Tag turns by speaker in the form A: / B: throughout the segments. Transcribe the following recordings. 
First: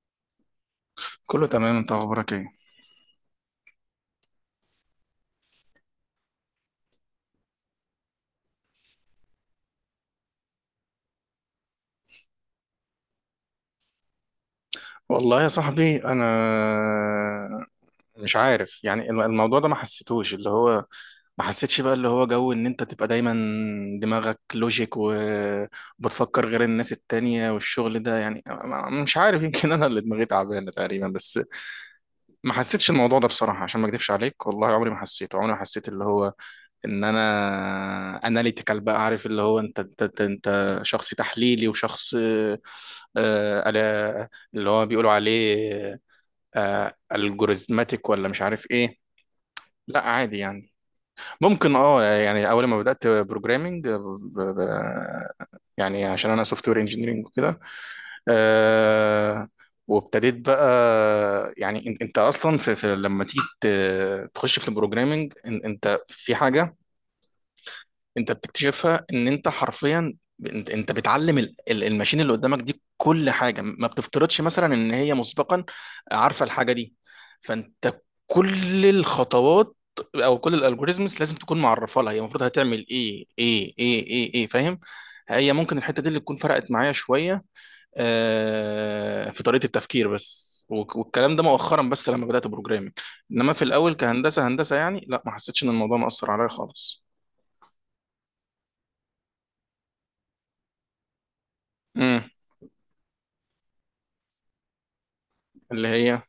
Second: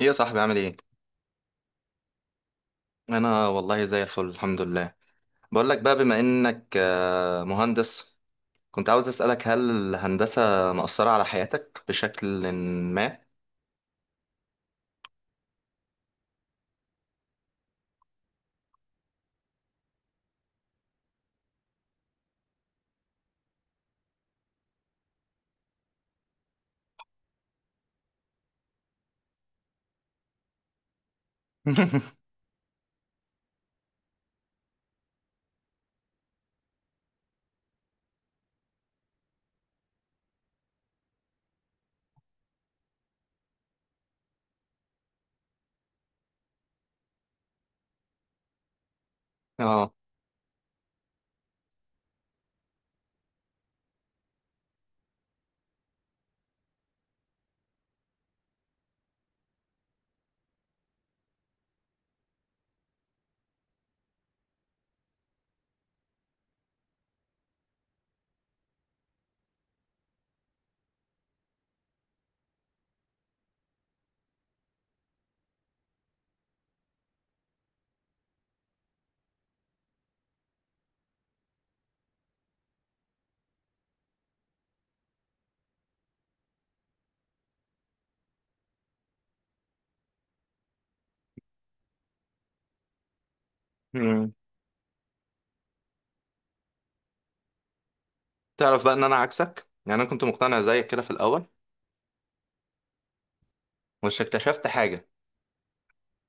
A: ايه يا صاحبي، عامل ايه؟
B: كله تمام، انت اخبارك ايه؟
A: انا والله زي الفل، الحمد لله. بقول لك بقى، بما انك مهندس، كنت عاوز اسالك، هل الهندسه مأثره على حياتك بشكل ما؟
B: والله يا صاحبي انا مش عارف يعني الموضوع ده ما حسيتوش. اللي هو ما حسيتش بقى اللي هو جو ان انت تبقى دايما دماغك لوجيك وبتفكر غير الناس التانية والشغل ده. يعني مش عارف، يمكن انا اللي دماغي تعبانة تقريبا، بس ما حسيتش الموضوع ده بصراحة، عشان ما اكدبش عليك، والله عمري ما حسيته. عمري ما حسيت اللي هو ان انا اناليتيكال، بقى عارف اللي هو انت شخص تحليلي وشخص آه، على- اللي هو بيقولوا عليه الجوريزماتيك ولا مش عارف ايه.
A: اه.
B: لا عادي يعني. ممكن اه، يعني اول ما بدات بروجرامنج، يعني عشان انا سوفت وير انجينيرنج وكده، آه، وابتديت بقى يعني انت اصلا في لما تيجي تخش في البروجرامنج انت في حاجه انت بتكتشفها ان انت حرفيا انت بتعلم الماشين اللي قدامك دي كل حاجه. ما بتفترضش مثلا ان هي مسبقا عارفه الحاجه دي. فانت كل الخطوات او كل الالجوريزمز لازم تكون معرفه لها هي المفروض هتعمل ايه ايه ايه ايه ايه، فاهم؟ هي ممكن الحته دي اللي تكون فرقت معايا شويه في طريقه التفكير بس. والكلام ده مؤخرا بس لما بدات بروجرامنج. انما في الاول
A: مم.
B: كهندسه هندسه يعني لا، ما حسيتش ان الموضوع مأثر عليا خالص.
A: تعرف بقى ان انا عكسك، يعني انا كنت مقتنع زيك كده في الاول،
B: امم.
A: بس اكتشفت حاجه.
B: اللي هي.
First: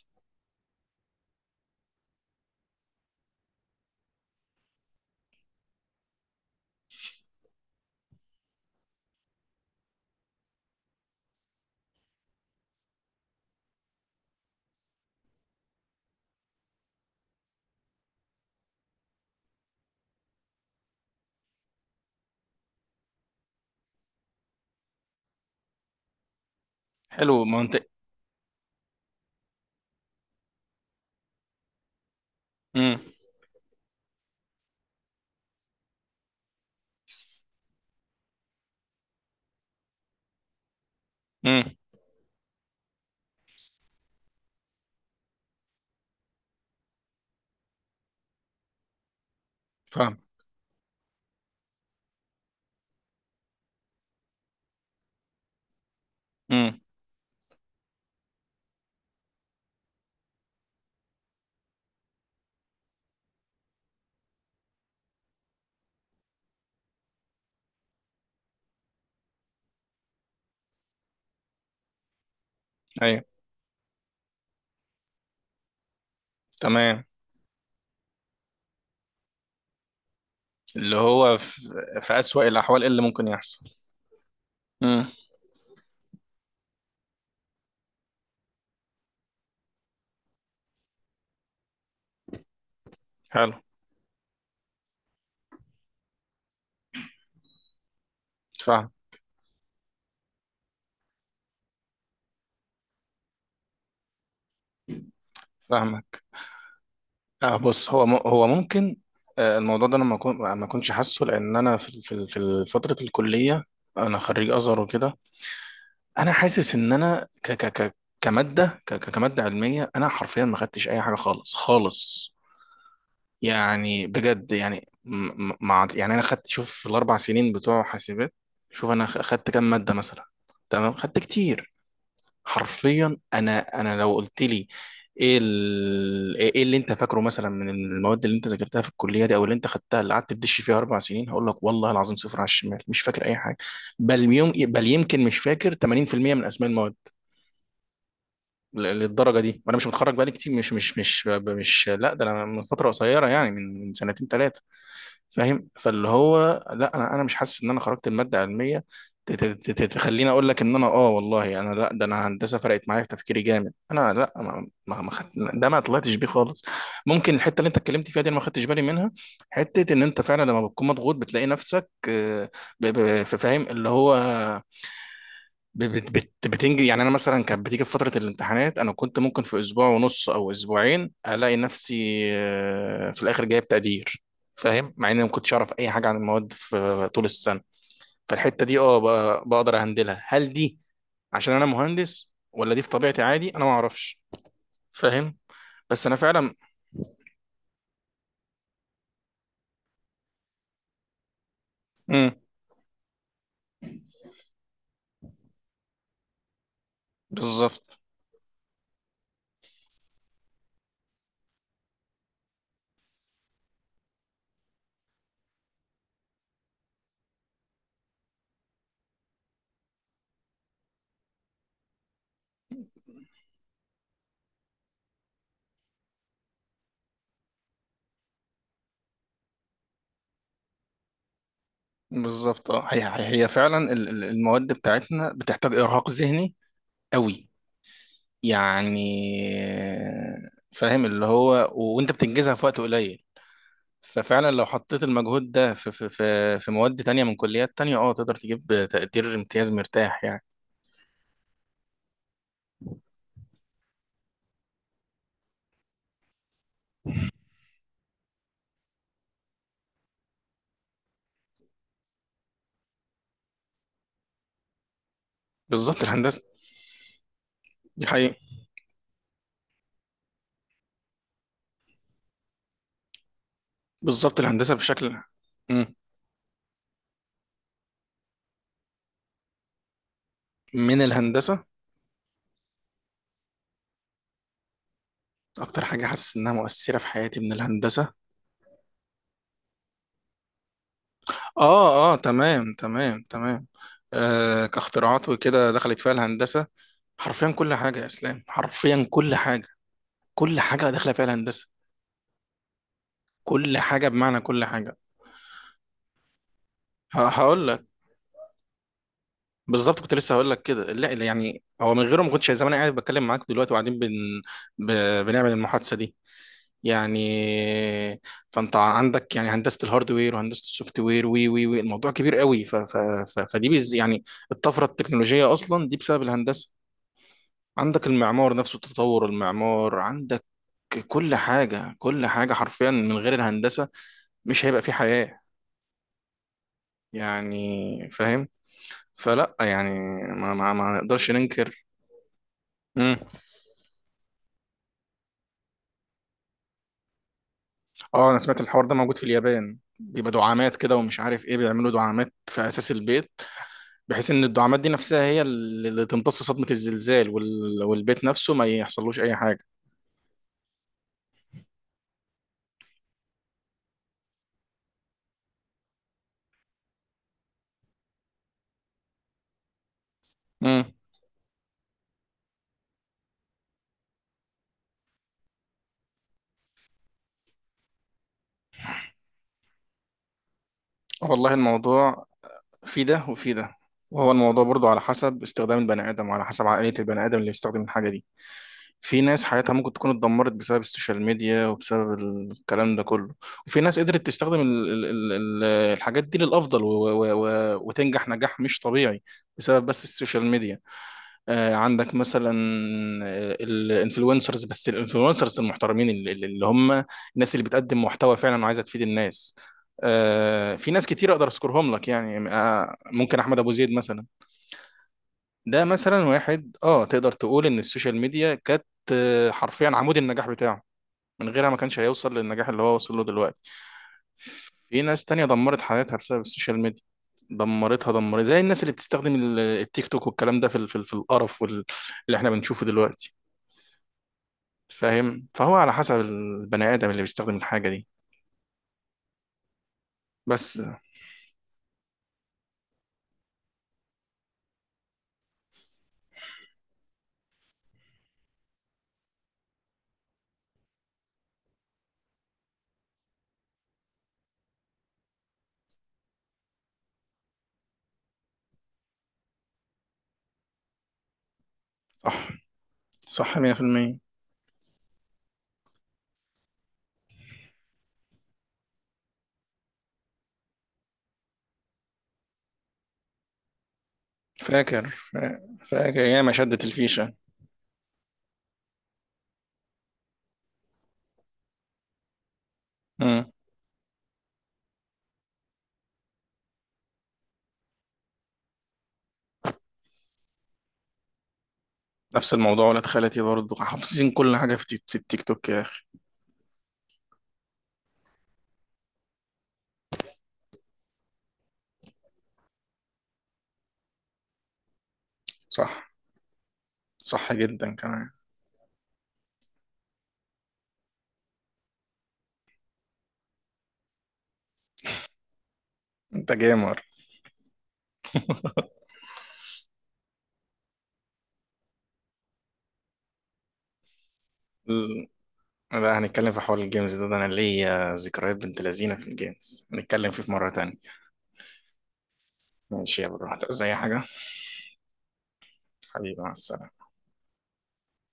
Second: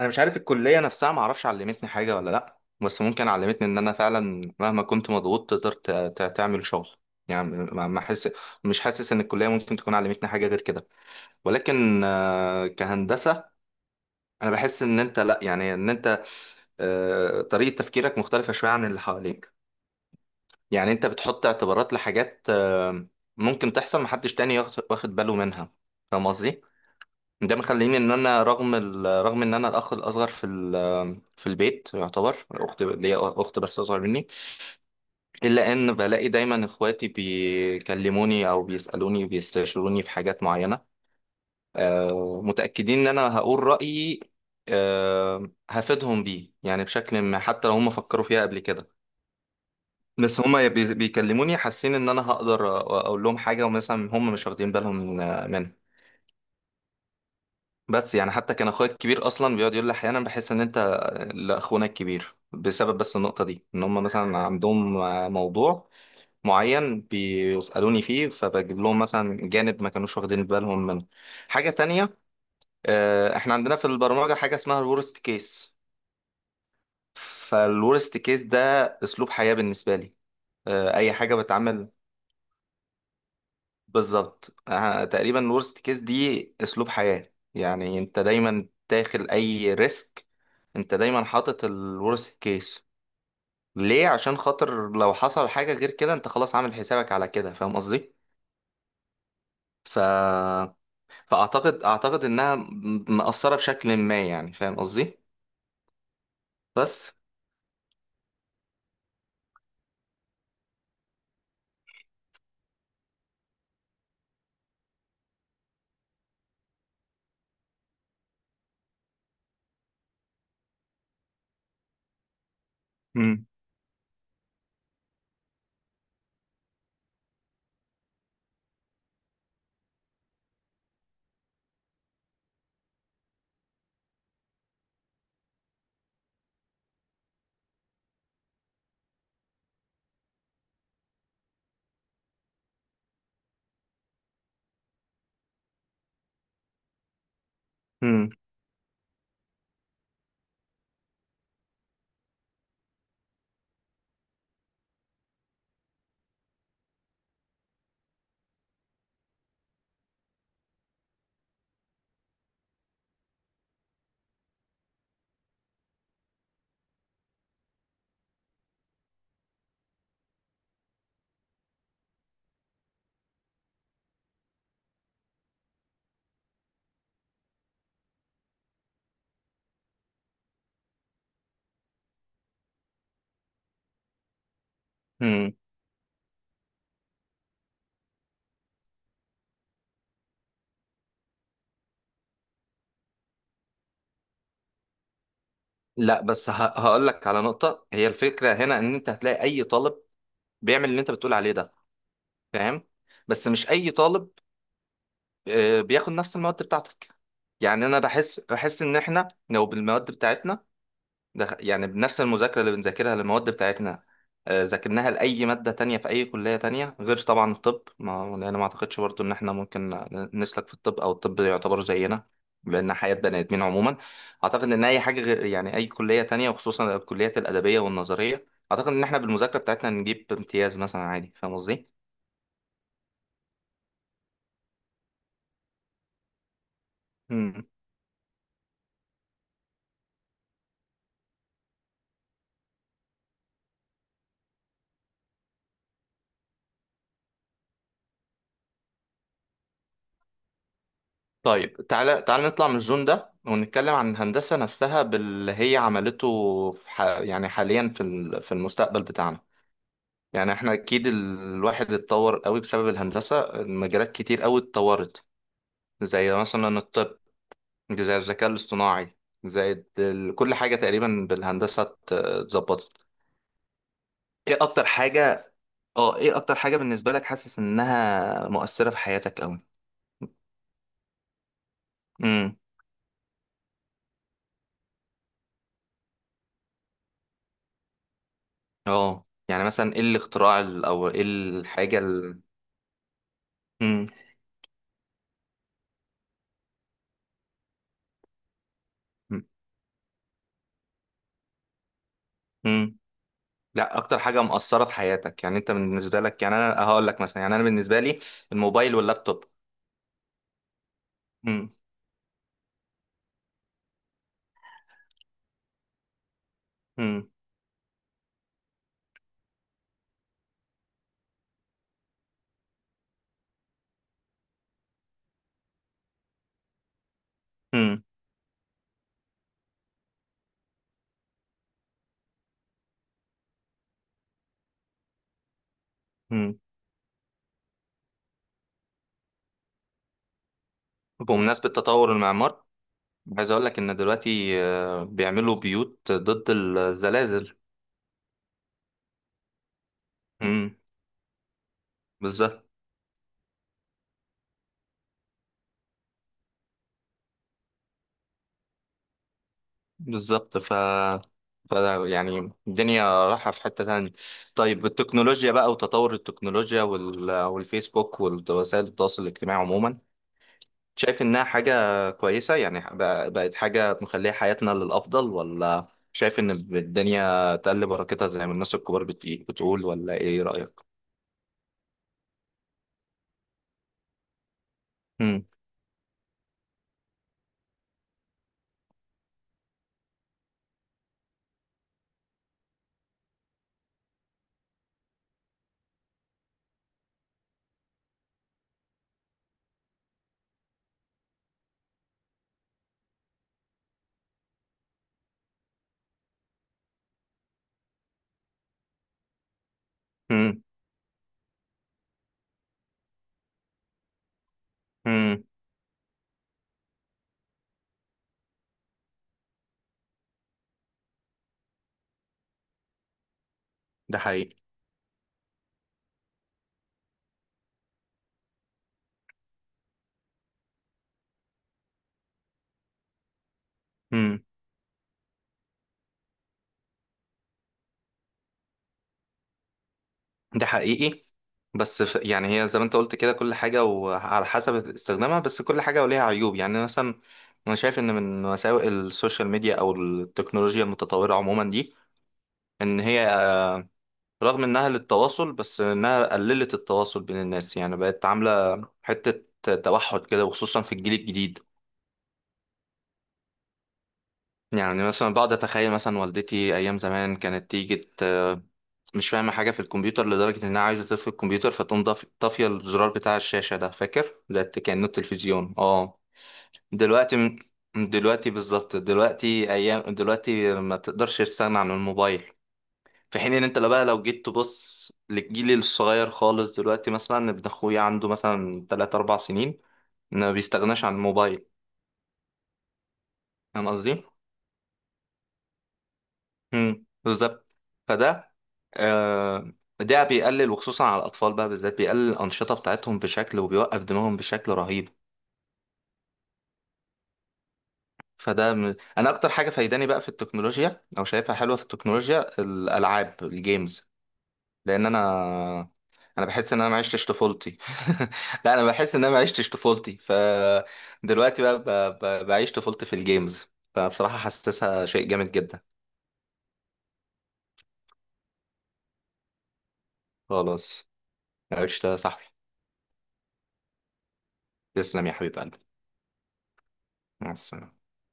A: انا مش عارف الكليه نفسها ما اعرفش علمتني حاجه ولا لا، بس ممكن علمتني ان انا فعلا مهما كنت مضغوط تقدر تعمل شغل. يعني ما ما احس مش حاسس ان الكليه ممكن تكون علمتني حاجه غير كده. ولكن كهندسة، أنا بحس إن أنت لأ، يعني إن أنت طريقة تفكيرك مختلفة شوية عن اللي حواليك. يعني أنت بتحط اعتبارات لحاجات ممكن تحصل محدش تاني واخد باله منها. فاهم قصدي؟
B: حلو،
A: ده
B: منطق.
A: مخليني إن أنا، رغم رغم إن أنا الأخ الأصغر في في البيت، يعتبر أخت
B: امم.
A: ليا، أخت بس أصغر مني، إلا إن بلاقي دايما إخواتي بيكلموني أو بيسألوني بيستشيروني في حاجات معينة،
B: امم.
A: متأكدين إن أنا هقول رأيي، هفيدهم بيه يعني بشكل ما، حتى لو هم فكروا فيها قبل كده.
B: فاهم.
A: بس هم بيكلموني حاسين إن أنا هقدر أقول لهم حاجة ومثلا هم مش واخدين بالهم منها.
B: امم.
A: بس يعني حتى كان أخويا الكبير أصلا بيقعد يقول لي أحيانا بحس إن أنت لأخونا الكبير، بسبب بس النقطة دي إن هم مثلا عندهم موضوع معين بيسألوني فيه، فبجيب لهم مثلا جانب ما كانوش واخدين بالهم منه. حاجة تانية،
B: ايوه،
A: احنا عندنا في البرمجة حاجة اسمها الورست كيس.
B: تمام.
A: فالورست كيس ده اسلوب حياة بالنسبة لي.
B: اللي
A: اي حاجة
B: هو في,
A: بتعمل.
B: في أسوأ الأحوال إيه اللي ممكن يحصل؟
A: بالظبط،
B: امم.
A: تقريبا الورست كيس دي اسلوب حياة. يعني انت دايما داخل اي ريسك، انت دايما حاطط الورست كيس.
B: حلو.
A: ليه؟ عشان خاطر لو حصل حاجة غير كده انت خلاص عامل حسابك على كده. فاهم قصدي؟
B: فاهم.
A: ف... فاعتقد انها مأثرة بشكل ما يعني. فاهم قصدي؟
B: فاهمك.
A: بس.
B: آه بص، هو ممكن. آه الموضوع ده أنا ما كنتش حاسه، لأن أنا في فترة الكلية. أنا خريج أزهر وكده. أنا حاسس إن أنا كمادة علمية، أنا حرفيا ما خدتش أي حاجة خالص خالص.
A: مم.
B: يعني بجد يعني مع يعني انا خدت، شوف في الاربع سنين بتوع حاسبات، شوف انا خدت كام ماده مثلا. تمام، خدت كتير. حرفيا انا لو قلت لي ايه إيه اللي انت فاكره مثلا من المواد اللي انت ذاكرتها في الكليه دي او اللي انت خدتها اللي قعدت تدش فيها اربع سنين، هقول لك والله العظيم صفر على الشمال، مش فاكر اي حاجه. بل يوم بل يمكن مش فاكر 80% من اسماء المواد للدرجه دي، وانا مش متخرج بقالي كتير، مش مش مش مش لا ده انا من فتره قصيره، يعني من سنتين ثلاثه. فاهم؟ فاللي هو لا، انا مش حاسس ان انا خرجت الماده علميه تخليني اقول لك ان انا اه، والله انا لا، ده انا هندسه فرقت معايا في تفكيري جامد. انا لا، ما خدت ده، ما طلعتش بيه خالص. ممكن الحته اللي انت اتكلمت فيها دي انا ما خدتش بالي منها، حته ان انت فعلا لما بتكون مضغوط بتلاقي نفسك فاهم اللي هو بتنجز يعني. انا مثلا كانت بتيجي في فتره الامتحانات، انا كنت ممكن في اسبوع ونص او اسبوعين الاقي نفسي في الاخر جايب تقدير. فاهم؟ مع اني ما كنتش
A: مم.
B: اعرف اي حاجه عن المواد في طول السنه. فالحته دي اه، بقدر اهندلها. هل دي عشان انا مهندس ولا دي في طبيعتي عادي؟ انا ما اعرفش. فاهم. بس انا
A: لا، بس
B: فعلا.
A: هقول لك على نقطة. هي الفكرة هنا ان انت هتلاقي اي طالب بيعمل اللي انت بتقول عليه ده.
B: امم.
A: فاهم؟ بس مش اي طالب بياخد نفس المواد بتاعتك. يعني
B: بالظبط.
A: انا بحس ان احنا لو بالمواد بتاعتنا، ده يعني بنفس المذاكرة اللي بنذاكرها للمواد بتاعتنا، ذاكرناها لأي مادة تانية في أي كلية تانية، غير طبعا الطب، ما لأن ما أعتقدش برضو إن إحنا ممكن نسلك في الطب أو الطب يعتبر زينا، لأن حياة بني آدمين عموما. أعتقد إن أي حاجة غير، يعني، أي كلية تانية، وخصوصا الكليات الأدبية والنظرية، أعتقد إن إحنا بالمذاكرة بتاعتنا نجيب امتياز مثلا عادي. فاهم قصدي؟
B: بالظبط اه، هي فعلا المواد بتاعتنا بتحتاج ارهاق ذهني قوي،
A: مم.
B: يعني فاهم اللي هو، وانت بتنجزها في وقت قليل. ففعلا لو حطيت المجهود ده في مواد تانية من كليات تانية، اه تقدر تجيب تقدير امتياز مرتاح يعني.
A: طيب، تعالى تعالى نطلع من الزون ده، ونتكلم عن الهندسة نفسها، باللي هي عملته في يعني حاليا في في المستقبل بتاعنا. يعني احنا اكيد الواحد اتطور قوي بسبب الهندسة، المجالات كتير قوي اتطورت.
B: بالظبط
A: زي
B: الهندسة.
A: مثلا الطب،
B: دي
A: زي
B: حقيقة.
A: الذكاء الاصطناعي، زي كل حاجة تقريبا بالهندسة اتظبطت.
B: بالظبط
A: ايه
B: الهندسة
A: اكتر
B: بشكل.
A: حاجة
B: مم.
A: اه ايه اكتر حاجة بالنسبة لك حاسس انها مؤثرة في حياتك قوي؟
B: من الهندسة.
A: امم.
B: اكتر حاجة حاسس انها مؤثرة في حياتي من الهندسة.
A: اه يعني مثلا ايه الاختراع او ايه الحاجة
B: اه اه، تمام تمام تمام.
A: امم.
B: آه كاختراعات وكده، دخلت فيها الهندسة حرفيا كل حاجة، يا اسلام حرفيا كل حاجة، كل حاجة داخلة فيها الهندسة،
A: امم.
B: كل
A: لا،
B: حاجه
A: اكتر
B: بمعنى
A: حاجة
B: كل
A: مؤثرة في
B: حاجه.
A: حياتك يعني انت بالنسبة لك. يعني انا هقول لك مثلا، يعني انا
B: هقول لك
A: بالنسبة لي الموبايل واللابتوب.
B: بالظبط، كنت لسه هقول لك كده. لا لا، يعني هو من غيره ما كنتش زمان قاعد بتكلم معاك دلوقتي وقاعدين ب... بنعمل المحادثه دي يعني.
A: امم.
B: فانت عندك يعني هندسه الهاردوير وهندسه السوفت وير، وي وي وي الموضوع كبير قوي فدي يعني الطفره التكنولوجيه اصلا دي بسبب الهندسه.
A: امم.
B: عندك المعمار نفسه، تطور المعمار عندك. كل حاجه كل حاجه حرفيا من غير الهندسه مش هيبقى في حياه
A: امم.
B: يعني، فاهم. فلا يعني، ما نقدرش
A: بمناسبة
B: ننكر.
A: تطور المعمار،
B: امم.
A: عايز اقول لك ان دلوقتي بيعملوا بيوت ضد الزلازل.
B: اه انا سمعت الحوار ده موجود في اليابان، بيبقى دعامات
A: امم.
B: كده ومش عارف ايه، بيعملوا دعامات في
A: بالظبط.
B: اساس البيت بحيث ان الدعامات دي نفسها هي اللي تمتص صدمة الزلزال، والبيت نفسه ما يحصلوش اي حاجة.
A: بالظبط. ف يعني الدنيا رايحة في حتة تانية. طيب التكنولوجيا بقى، وتطور التكنولوجيا، والفيسبوك ووسائل التواصل الاجتماعي عموما،
B: امم.
A: شايف انها حاجة كويسة؟ يعني بقت حاجة مخلية حياتنا للأفضل، ولا شايف ان الدنيا تقل بركتها زي ما الناس الكبار بتقول، ولا ايه رأيك؟
B: والله الموضوع في ده وفي ده. وهو الموضوع برضو على حسب استخدام البني ادم وعلى حسب عقلية البني ادم اللي بيستخدم الحاجة دي. في ناس حياتها ممكن تكون اتدمرت بسبب السوشيال ميديا وبسبب الكلام ده كله. وفي ناس قدرت تستخدم الحاجات دي للأفضل و و و وتنجح نجاح مش طبيعي بسبب بس السوشيال ميديا. آه عندك مثلا الانفلونسرز، بس الانفلونسرز المحترمين اللي هم الناس اللي بتقدم محتوى فعلا وعايزة تفيد الناس.
A: امم.
B: آه في ناس كتير اقدر اذكرهم لك يعني، آه ممكن احمد ابو زيد مثلا.
A: امم.
B: ده مثلا واحد، اه تقدر تقول ان السوشيال ميديا كانت حرفيا عمود النجاح بتاعه، من غيرها ما كانش هيوصل للنجاح اللي هو وصل له دلوقتي.
A: ده حقيقي.
B: في ناس تانية دمرت حياتها بسبب السوشيال ميديا، دمرتها، دمرت زي الناس اللي بتستخدم التيك توك والكلام ده في القرف اللي احنا بنشوفه دلوقتي.
A: امم.
B: فاهم، فهو على حسب البني آدم اللي بيستخدم الحاجة دي
A: ده
B: بس.
A: حقيقي بس. يعني هي زي ما انت قلت كده، كل حاجة وعلى حسب استخدامها، بس كل حاجة وليها عيوب، يعني مثلا، انا شايف ان من مساوئ السوشيال ميديا او التكنولوجيا المتطورة عموما دي، ان هي رغم انها للتواصل، بس انها قللت التواصل بين الناس، يعني بقت عاملة حتة توحد كده، وخصوصا في الجيل الجديد.
B: صح، صح 100%.
A: يعني مثلا بقعد اتخيل مثلا والدتي ايام زمان كانت تيجي مش فاهمه حاجه في الكمبيوتر، لدرجه انها عايزه تطفي الكمبيوتر، فتقوم طافيه الزرار بتاع الشاشه ده، فاكر ده، كانه التلفزيون. اه.
B: فاكر ياما شدت الفيشة.
A: دلوقتي م- دلوقتي بالظبط، دلوقتي، ايام دلوقتي ما تقدرش تستغنى عن الموبايل. في
B: مم.
A: حين ان انت لو بقى، لو جيت تبص للجيل الصغير خالص دلوقتي، مثلا ابن اخويا عنده مثلا 3 4 سنين ما بيستغناش عن الموبايل.
B: نفس الموضوع، ولاد خالتي برضه
A: فاهم قصدي؟
B: حافظين كل حاجة في التيك توك يا أخي.
A: امم. بالظبط. فده آه ده بيقلل، وخصوصا على الاطفال بقى بالذات، بيقلل الانشطه بتاعتهم بشكل، وبيوقف دماغهم بشكل رهيب.
B: صح، صح جدا كمان.
A: انا اكتر حاجه فايداني بقى في التكنولوجيا، او شايفها حلوه في التكنولوجيا، الالعاب، الجيمز. لان انا
B: انت
A: بحس ان انا ما
B: جيمر.
A: عشتش طفولتي. لا انا بحس ان انا ما عشتش طفولتي، فدلوقتي بقى بعيش طفولتي في الجيمز. فبصراحه حاسسها شيء
B: ال-
A: جامد جدا.
B: بقى هنتكلم في حوار الجيمز ده انا ليا ذكريات بنت لذينه في الجيمز، هنتكلم فيه في مره تانية.
A: خلاص. عشت يا صاحبي.
B: ماشي يا برو، هتعوز اي حاجه؟
A: تسلم يا حبيب قلبي.
B: حبيبي مع السلامه.
A: مع السلامه.